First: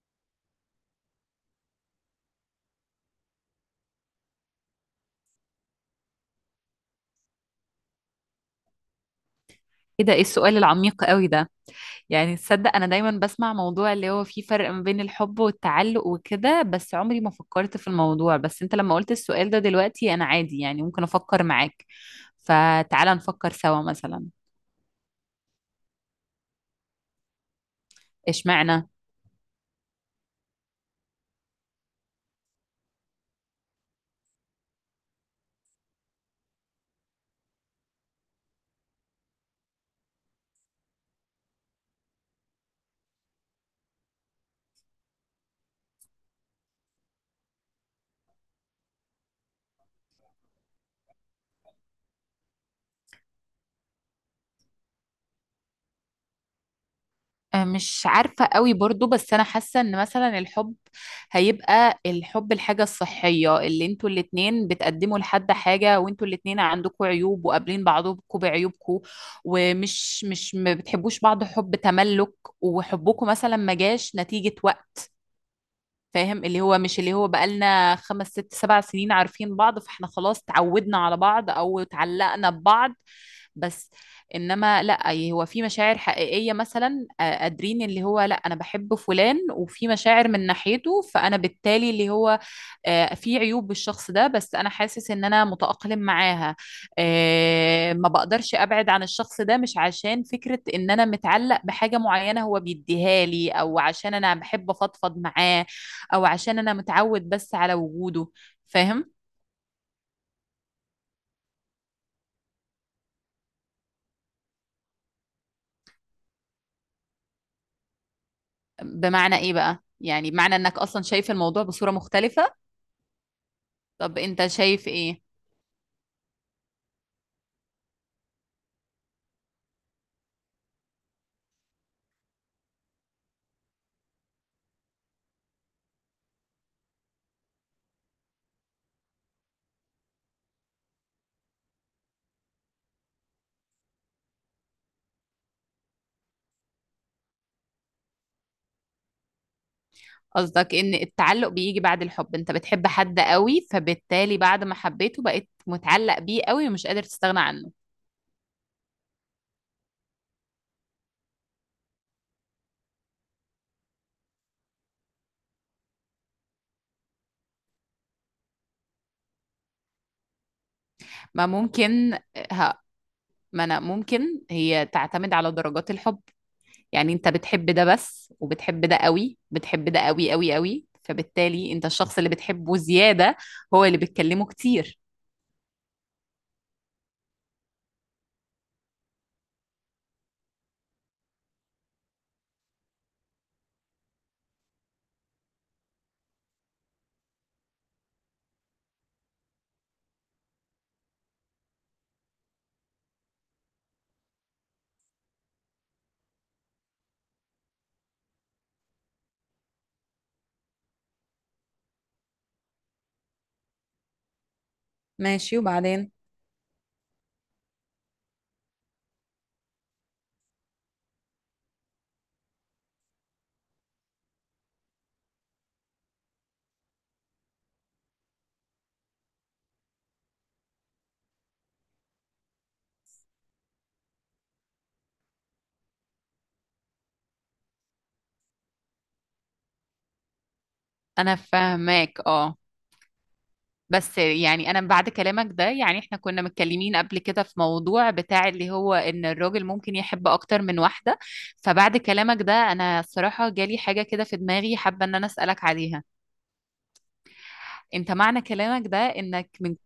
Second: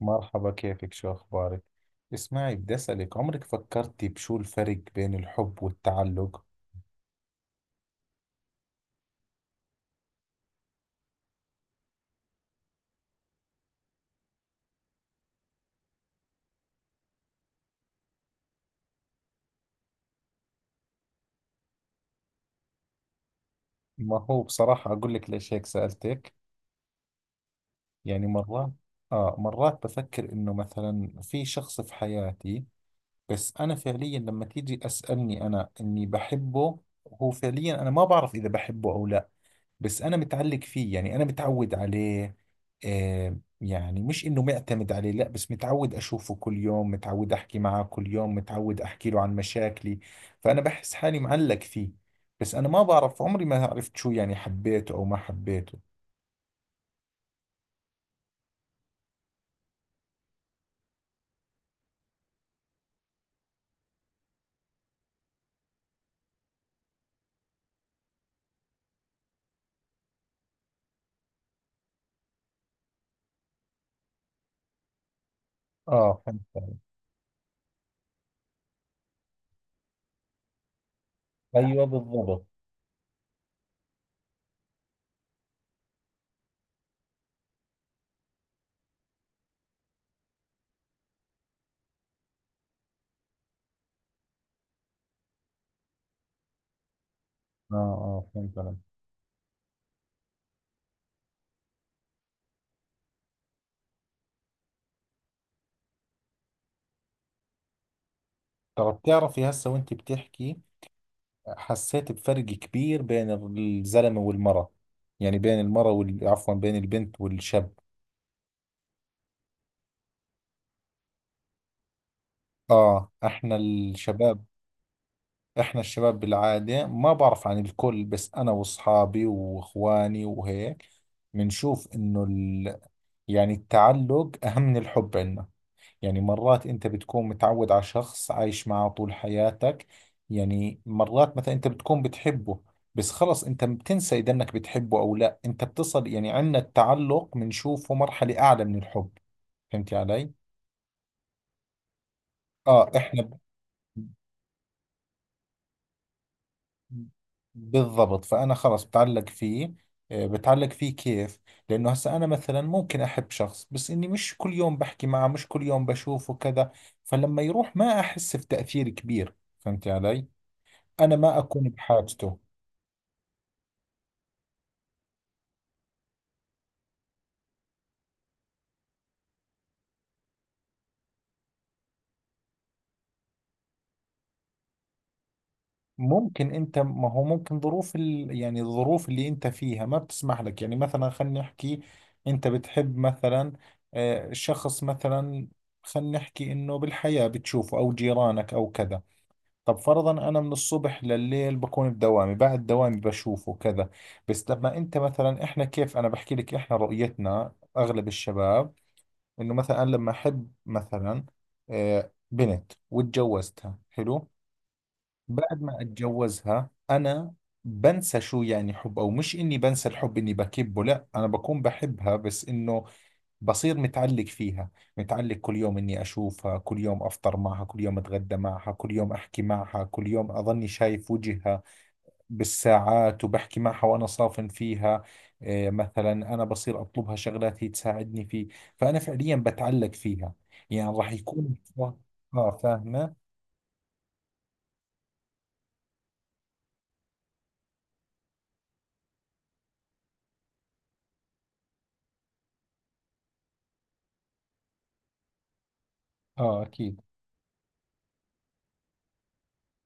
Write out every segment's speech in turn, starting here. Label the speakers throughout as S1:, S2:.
S1: مرحبا، كيفك؟ شو أخبارك؟ اسمعي، بدي أسألك، عمرك فكرتي بشو الفرق بين الحب والتعلق؟
S2: ايه ده، ايه السؤال العميق قوي ده؟ يعني تصدق انا دايما بسمع موضوع اللي هو فيه فرق ما بين الحب والتعلق وكده، بس عمري ما فكرت في الموضوع. بس انت لما قلت السؤال ده دلوقتي، انا عادي، يعني ممكن افكر معاك. فتعالى نفكر سوا.
S1: ما
S2: مثلا
S1: هو بصراحة أقول لك ليش هيك سألتك. يعني مرات
S2: اشمعنى.
S1: مرات بفكر إنه مثلا في شخص في حياتي، بس أنا فعليا لما تيجي أسألني أنا إني بحبه، هو فعليا أنا ما بعرف إذا بحبه أو لا. بس انا متعلق فيه، يعني انا متعود عليه. يعني مش انه معتمد عليه، لا، بس متعود اشوفه كل يوم، متعود احكي معه كل يوم، متعود احكي له عن مشاكلي، فانا بحس حالي معلق فيه. بس انا ما بعرف، عمري ما عرفت شو يعني، حبيته او ما حبيته.
S2: مش عارفة قوي برضو، بس أنا حاسة إن مثلا الحب هيبقى الحب الحاجة الصحية اللي انتوا الاتنين بتقدموا لحد حاجة، وانتوا الاتنين عندكوا عيوب وقابلين بعضكوا بعيوبكوا، ومش مش ما بتحبوش بعض حب تملك، وحبكوا مثلا ما جاش نتيجة وقت.
S1: اه، فهمت
S2: فاهم؟ اللي
S1: علي.
S2: هو مش اللي هو بقالنا خمس ست سبع سنين عارفين بعض، فاحنا خلاص تعودنا على بعض او
S1: ايوه بالضبط.
S2: اتعلقنا ببعض. بس انما لا، هو في مشاعر حقيقية مثلا. قادرين اللي هو، لا انا بحب فلان وفي مشاعر من ناحيته، فانا بالتالي اللي هو في عيوب بالشخص ده، بس انا حاسس ان انا متأقلم معاها.
S1: اه
S2: ما
S1: اه
S2: بقدرش
S1: فهمت علي.
S2: ابعد عن الشخص ده، مش عشان فكرة ان انا متعلق بحاجة معينة هو بيديها لي، او عشان انا بحب افضفض معاه، او عشان انا متعود بس على وجوده.
S1: طب
S2: فاهم؟
S1: بتعرفي، هسه وانت بتحكي حسيت بفرق كبير بين الزلمة والمرأة، يعني بين المرأة عفوا، بين البنت والشاب.
S2: بمعنى ايه بقى؟ يعني بمعنى انك اصلا شايف الموضوع بصورة مختلفة؟
S1: اه، احنا
S2: طب
S1: الشباب،
S2: انت شايف ايه؟
S1: احنا الشباب بالعادة، ما بعرف عن الكل بس انا واصحابي واخواني وهيك، بنشوف انه يعني التعلق اهم من الحب عندنا. يعني مرات انت بتكون متعود على شخص عايش معه طول حياتك، يعني مرات مثلا انت بتكون بتحبه بس خلص انت بتنسى اذا انك بتحبه او لا، انت بتصل، يعني عندنا التعلق بنشوفه مرحلة اعلى من الحب. فهمت علي؟
S2: قصدك ان التعلق بيجي بعد الحب؟ انت بتحب
S1: اه
S2: حد
S1: احنا
S2: قوي، فبالتالي بعد ما حبيته بقيت متعلق بيه قوي ومش قادر تستغنى عنه؟
S1: بالضبط، فأنا خلص بتعلق فيه. بتعلق فيه كيف؟ لأنه هسا أنا مثلا ممكن أحب شخص بس إني مش كل يوم بحكي معه، مش كل يوم بشوفه كذا، فلما يروح ما أحس بتأثير كبير. فهمت علي؟ أنا ما
S2: ما
S1: أكون
S2: ممكن.
S1: بحاجته.
S2: ها. ما انا ممكن. هي تعتمد على درجات الحب. يعني انت بتحب ده بس، وبتحب ده قوي، بتحب ده قوي قوي قوي، فبالتالي انت الشخص اللي بتحبه زيادة هو اللي بتكلمه كتير.
S1: ممكن أنت، ما هو ممكن ظروف يعني الظروف اللي أنت فيها ما بتسمح لك، يعني مثلا خلينا نحكي، أنت بتحب مثلا شخص مثلا، خلينا نحكي إنه بالحياة بتشوفه أو جيرانك أو كذا، طب فرضا انا من الصبح لليل بكون بدوامي، بعد دوامي بشوفه كذا. بس لما انت مثلا، احنا كيف انا بحكي لك، احنا رؤيتنا اغلب الشباب، انه مثلا أنا لما احب مثلا بنت وتجوزتها، حلو،
S2: ماشي،
S1: بعد ما
S2: وبعدين؟
S1: اتجوزها انا بنسى شو يعني حب، او مش اني بنسى الحب اني بكبه، لا انا بكون بحبها بس انه بصير متعلق فيها، متعلق كل يوم إني أشوفها، كل يوم أفطر معها، كل يوم أتغدى معها، كل يوم أحكي معها، كل يوم أظني شايف وجهها بالساعات، وبحكي معها وأنا صافن فيها. إيه، مثلا أنا بصير أطلبها شغلات هي تساعدني فيه، فأنا فعليا بتعلق فيها، يعني راح
S2: انا
S1: يكون.
S2: فاهماك،
S1: آه،
S2: اه.
S1: فاهمة.
S2: بس يعني انا بعد كلامك ده، يعني احنا كنا متكلمين قبل كده في موضوع بتاع اللي هو ان الراجل ممكن يحب اكتر من واحدة. فبعد كلامك ده، انا الصراحة جالي حاجة كده في دماغي، حابة ان انا اسألك عليها.
S1: آه أكيد.
S2: انت معنى كلامك ده انك من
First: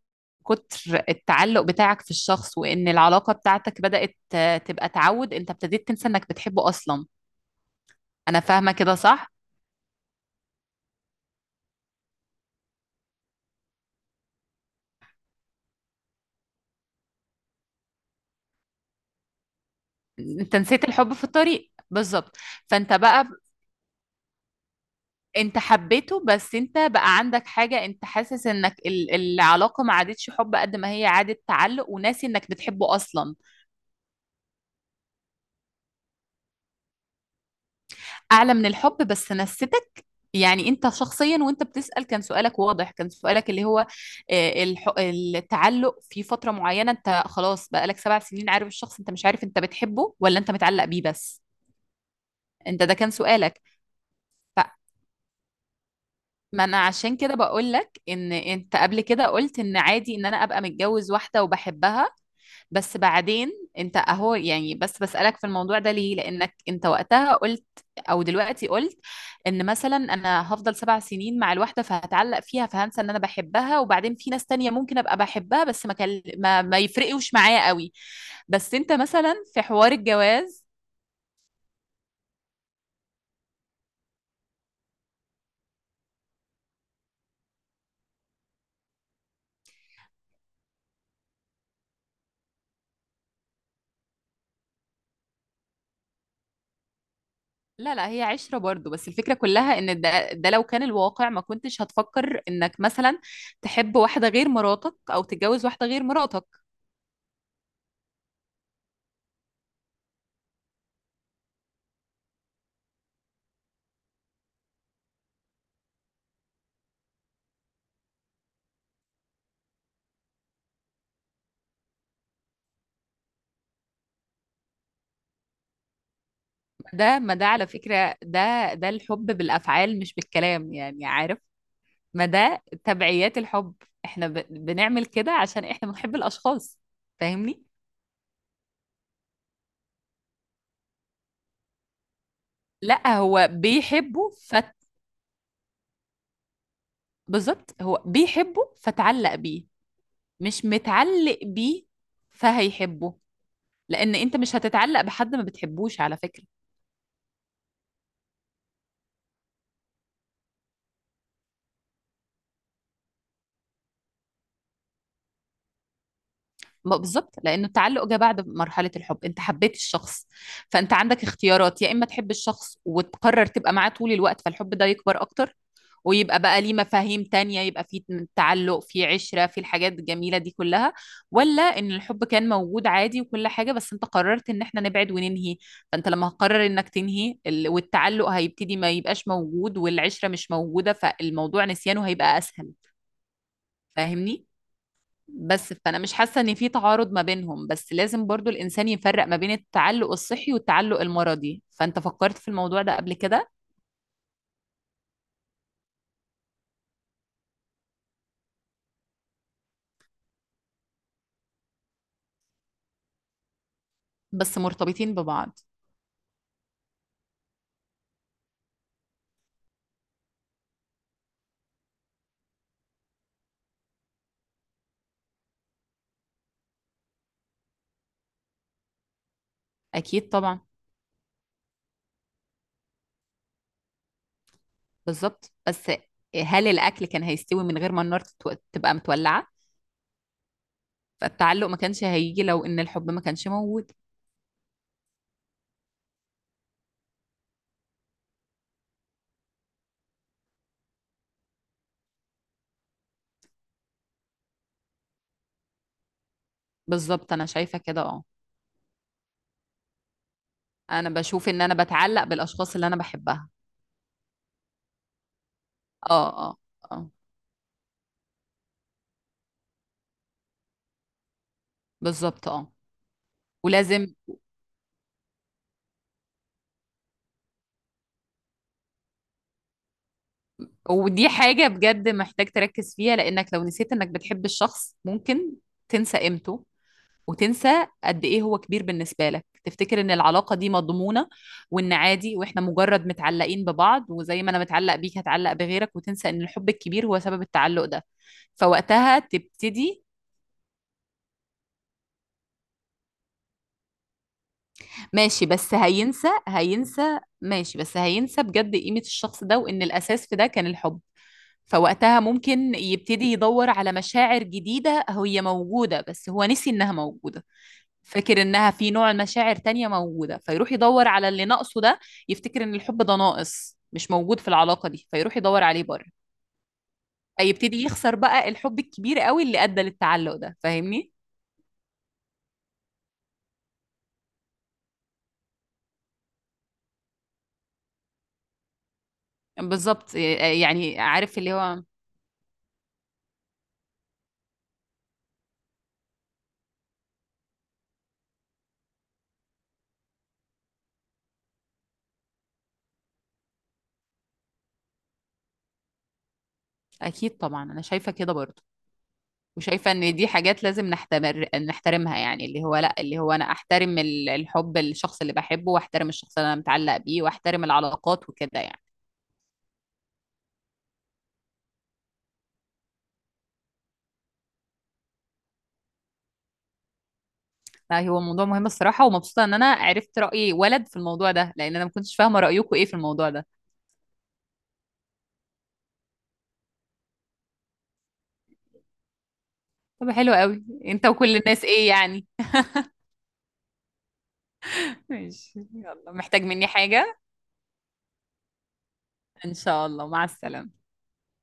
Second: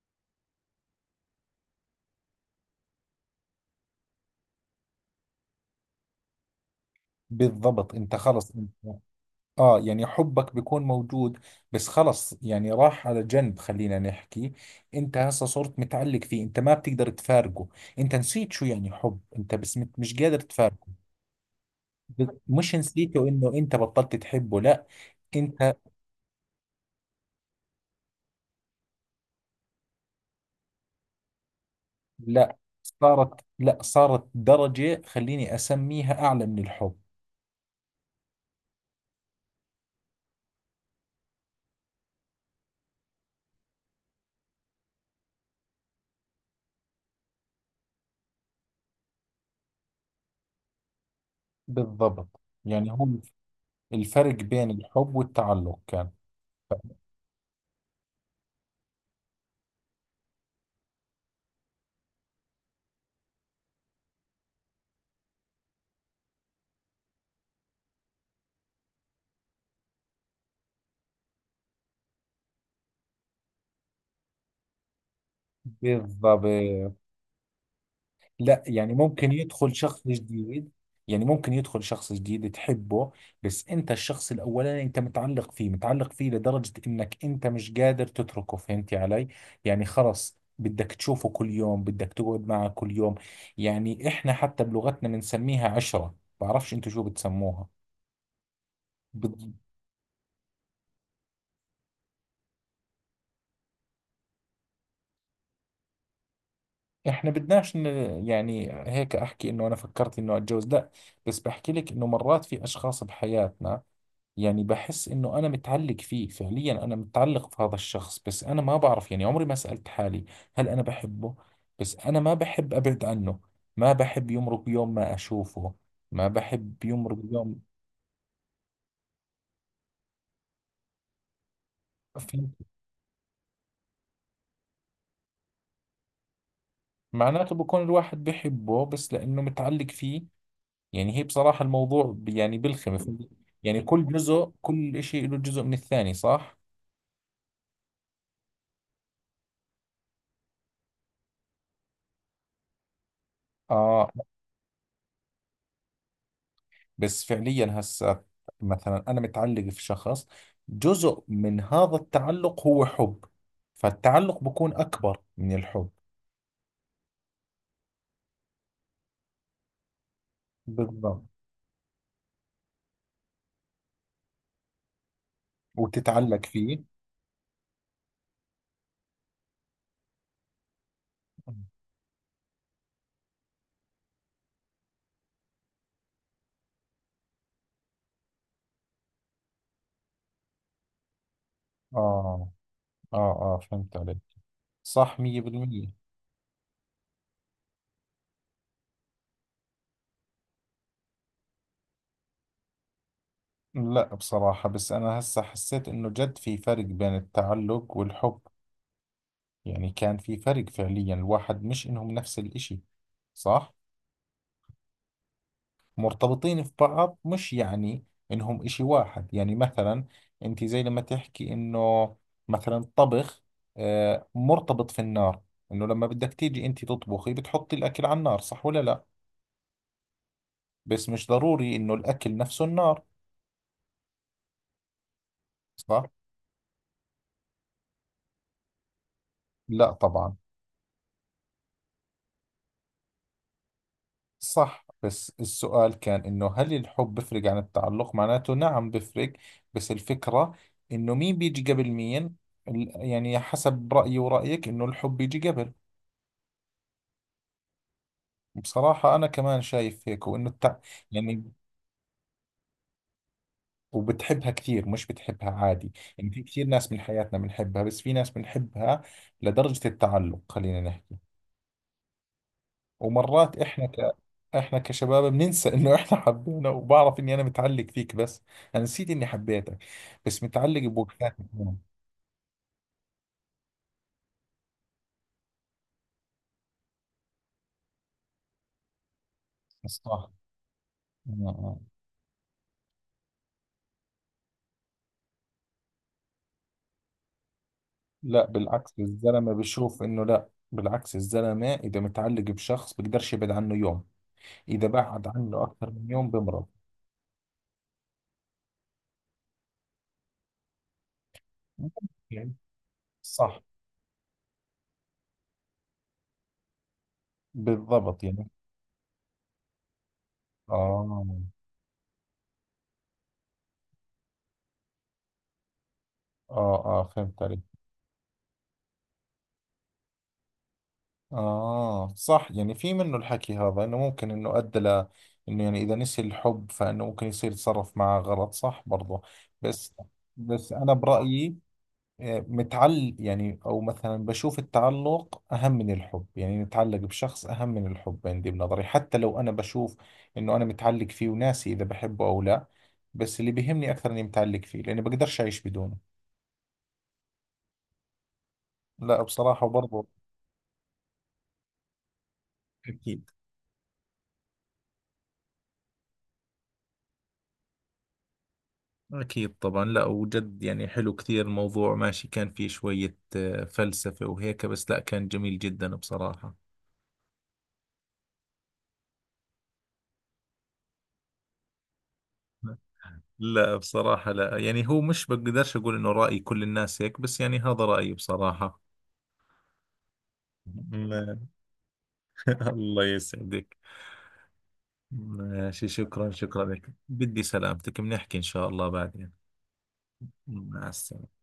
S2: كتر التعلق بتاعك في الشخص وان العلاقة بتاعتك بدأت تبقى تعود، انت ابتديت تنسى انك بتحبه اصلا.
S1: بالضبط، أنت
S2: انا
S1: خلص أنت،
S2: فاهمة كده صح؟
S1: اه يعني حبك بيكون موجود بس خلص، يعني راح على جنب، خلينا نحكي، انت هسه صرت متعلق فيه، انت ما بتقدر تفارقه، انت نسيت شو يعني حب، انت بس مش قادر
S2: انت نسيت
S1: تفارقه.
S2: الحب في الطريق بالظبط.
S1: مش
S2: فانت
S1: نسيته
S2: بقى،
S1: انه انت بطلت تحبه، لا.
S2: أنت
S1: انت.
S2: حبيته، بس أنت بقى عندك حاجة، أنت حاسس إنك العلاقة ما عادتش حب قد ما هي عادت تعلق، وناسي إنك
S1: لا،
S2: بتحبه أصلا.
S1: صارت، لا صارت درجة خليني اسميها اعلى من الحب.
S2: أعلى من الحب، بس نستك. يعني أنت شخصيا وأنت بتسأل، كان سؤالك واضح، كان سؤالك اللي هو التعلق في فترة معينة، أنت خلاص بقالك سبع سنين عارف الشخص، أنت مش عارف أنت بتحبه ولا أنت متعلق بيه بس.
S1: بالضبط
S2: أنت
S1: يعني
S2: ده
S1: هو
S2: كان سؤالك.
S1: الفرق
S2: ف
S1: بين الحب والتعلق كان.
S2: ما انا عشان كده بقول لك ان انت قبل كده قلت ان عادي ان انا ابقى متجوز واحده وبحبها. بس بعدين انت اهو، يعني بس بسألك في الموضوع ده ليه، لانك انت وقتها قلت او دلوقتي قلت ان مثلا انا هفضل سبع سنين مع الواحده، فهتعلق فيها، فهنسى ان انا بحبها، وبعدين في ناس تانية ممكن ابقى بحبها، بس
S1: بالضبط.
S2: ما يفرقوش معايا قوي.
S1: لا،
S2: بس انت
S1: يعني ممكن
S2: مثلا في
S1: يدخل
S2: حوار
S1: شخص
S2: الجواز.
S1: جديد، يعني ممكن يدخل شخص جديد تحبه، بس انت الشخص الاولاني انت متعلق فيه، متعلق فيه لدرجة انك انت مش قادر تتركه، فهمتي علي؟ يعني خلص بدك تشوفه كل يوم، بدك تقعد معه كل يوم. يعني احنا حتى بلغتنا بنسميها عشرة، بعرفش انتوا شو بتسموها.
S2: لا لا، هي عشرة برضو، بس الفكرة
S1: بد...
S2: كلها ان ده لو كان الواقع ما كنتش هتفكر انك مثلا تحب واحدة غير مراتك او تتجوز واحدة غير مراتك.
S1: احنا يعني هيك احكي انه انا فكرت انه اتجوز، لا، بس بحكي لك انه مرات في اشخاص بحياتنا، يعني بحس انه انا متعلق فيه، فعليا انا متعلق في هذا الشخص بس انا ما بعرف، يعني عمري ما سألت حالي هل انا بحبه، بس انا ما بحب ابعد عنه، ما بحب يمرق يوم ما اشوفه، ما بحب يمرق
S2: ده، ما ده
S1: يوم.
S2: على فكرة، ده الحب بالافعال مش بالكلام، يعني عارف. ما ده
S1: فهمت.
S2: تبعيات الحب. احنا بنعمل كده عشان احنا بنحب الاشخاص.
S1: معناته
S2: فاهمني؟
S1: بكون الواحد بحبه بس لانه متعلق فيه. يعني هي بصراحة الموضوع يعني بلخم،
S2: لا
S1: فهمت؟
S2: هو
S1: يعني كل
S2: بيحبه
S1: جزء، كل اشي له جزء من الثاني، صح؟
S2: بالظبط. هو بيحبه فتعلق بيه، مش متعلق بيه فهيحبه.
S1: اه.
S2: لان انت مش هتتعلق بحد ما بتحبوش على فكرة.
S1: بس فعليا هسه مثلا انا متعلق في شخص، جزء من هذا التعلق هو حب، فالتعلق بكون اكبر من الحب.
S2: ما بالظبط، لانه التعلق جه بعد مرحله الحب، انت حبيت الشخص. فانت عندك
S1: بالضبط.
S2: اختيارات، يا اما تحب الشخص وتقرر تبقى معاه طول الوقت، فالحب ده يكبر اكتر ويبقى
S1: وتتعلق
S2: بقى ليه
S1: فيه.
S2: مفاهيم تانية، يبقى فيه تعلق، فيه عشرة، فيه الحاجات الجميلة دي كلها، ولا ان الحب كان موجود عادي وكل حاجة، بس انت قررت ان احنا نبعد وننهي. فانت لما هتقرر انك تنهي والتعلق هيبتدي ما يبقاش موجود، والعشرة مش موجودة، فالموضوع نسيانه هيبقى
S1: اه
S2: اسهل.
S1: اه اه، فهمت عليك.
S2: فاهمني؟
S1: صح
S2: بس
S1: 100%.
S2: فانا مش حاسه ان في تعارض ما بينهم، بس لازم برضو الانسان يفرق ما بين التعلق الصحي والتعلق المرضي. فانت فكرت في الموضوع ده قبل كده؟
S1: لا بصراحة، بس انا هسه حسيت انه جد في فرق بين التعلق والحب، يعني كان في فرق فعليا، الواحد مش انهم نفس الاشي، صح.
S2: بس مرتبطين ببعض.
S1: مرتبطين في بعض، مش يعني انهم اشي واحد. يعني مثلا انت زي لما تحكي انه مثلا الطبخ مرتبط في النار، انه لما بدك تيجي انت تطبخي بتحطي الاكل على النار، صح ولا لا؟
S2: اكيد طبعا.
S1: بس مش ضروري انه الاكل نفسه النار.
S2: بالظبط، بس
S1: صح.
S2: هل الاكل كان هيستوي من غير ما النار تبقى متولعه؟
S1: لا طبعا.
S2: فالتعلق ما كانش هيجي لو ان الحب ما كانش موجود.
S1: صح، بس السؤال كان انه هل الحب بفرق عن التعلق؟ معناته نعم بفرق، بس الفكرة انه مين بيجي قبل مين، يعني حسب رأيي ورأيك انه الحب بيجي قبل.
S2: بالظبط، انا شايفه كده اه.
S1: بصراحة أنا كمان شايف هيك، وإنه
S2: انا بشوف
S1: يعني
S2: ان انا بتعلق بالاشخاص اللي انا بحبها.
S1: وبتحبها كثير، مش بتحبها عادي.
S2: اه.
S1: يعني في
S2: اه.
S1: كثير ناس من
S2: اه.
S1: حياتنا بنحبها، بس في ناس بنحبها لدرجة التعلق خلينا نحكي.
S2: بالظبط، اه.
S1: ومرات
S2: ولازم.
S1: إحنا كشباب بننسى إنه إحنا حبينا، وبعرف إني أنا متعلق فيك، بس أنا نسيت إني حبيتك، بس متعلق
S2: ودي
S1: بوقتات
S2: حاجة
S1: اليوم.
S2: بجد محتاج تركز فيها، لأنك لو نسيت إنك بتحب الشخص، ممكن تنسى قيمته وتنسى قد إيه هو كبير بالنسبة لك، تفتكر إن
S1: صح.
S2: العلاقة دي مضمونة،
S1: آه. آه.
S2: وإن عادي وإحنا مجرد متعلقين ببعض، وزي ما أنا متعلق بيك هتعلق بغيرك، وتنسى إن الحب الكبير هو سبب التعلق ده.
S1: لا بالعكس،
S2: فوقتها
S1: الزلمة
S2: تبتدي.
S1: بشوف إنه، لا بالعكس، الزلمة إذا متعلق بشخص بقدرش يبعد عنه يوم، إذا بعد
S2: ماشي،
S1: عنه
S2: بس
S1: أكثر من يوم بمرض.
S2: هينسى بجد قيمة الشخص ده، وإن الأساس في ده كان الحب. فوقتها
S1: يعني
S2: ممكن يبتدي
S1: صح.
S2: يدور على مشاعر جديدة هي موجودة، بس هو نسي إنها موجودة.
S1: بالضبط
S2: فاكر
S1: يعني.
S2: إنها في نوع مشاعر تانية موجودة، فيروح يدور
S1: آه
S2: على اللي ناقصه ده. يفتكر إن الحب ده ناقص مش موجود في العلاقة دي، فيروح يدور عليه بره،
S1: آه آه، فهمت عليك.
S2: فيبتدي يخسر بقى الحب الكبير قوي اللي أدى للتعلق ده. فاهمني؟
S1: آه صح، يعني في منه الحكي هذا، إنه ممكن إنه أدى ل، إنه يعني إذا نسي الحب فإنه ممكن يصير يتصرف معه غلط، صح برضه. بس،
S2: بالظبط،
S1: بس أنا
S2: يعني عارف اللي
S1: برأيي،
S2: هو.
S1: آه، متعل يعني، أو مثلا بشوف التعلق أهم من الحب، يعني نتعلق بشخص أهم من الحب عندي بنظري، حتى لو أنا بشوف إنه أنا متعلق فيه وناسي إذا بحبه أو لا، بس اللي بيهمني أكثر إني متعلق فيه، لأني بقدرش أعيش بدونه.
S2: أكيد طبعا، أنا شايفة كده برضه،
S1: لا بصراحة
S2: وشايفة
S1: برضو.
S2: ان دي حاجات لازم نحتمر نحترمها، يعني اللي هو لا، اللي
S1: أكيد.
S2: هو انا احترم الحب للشخص اللي بحبه، واحترم الشخص اللي انا متعلق بيه، واحترم العلاقات وكده يعني.
S1: أكيد طبعا، لا وجد، يعني حلو كثير الموضوع، ماشي، كان فيه شوية فلسفة وهيك، بس لا كان جميل جدا بصراحة.
S2: لا هو موضوع مهم الصراحة، ومبسوطة ان انا عرفت رأي ولد في الموضوع ده، لان انا ما كنتش فاهمة رأيكم ايه في الموضوع ده.
S1: لا بصراحة، لا، يعني هو مش بقدرش أقول إنه رأي كل الناس هيك، بس يعني هذا رأيي بصراحة.
S2: طب حلو قوي انت
S1: ما-
S2: وكل الناس، ايه يعني؟
S1: الله يسعدك.
S2: ماشي،
S1: ماشي،
S2: يلا
S1: شكرا،
S2: محتاج
S1: شكرا
S2: مني
S1: لك،
S2: حاجة؟
S1: بدي سلامتك، بنحكي إن شاء الله بعدين.
S2: ان شاء الله، مع السلامة.
S1: مع السلامة.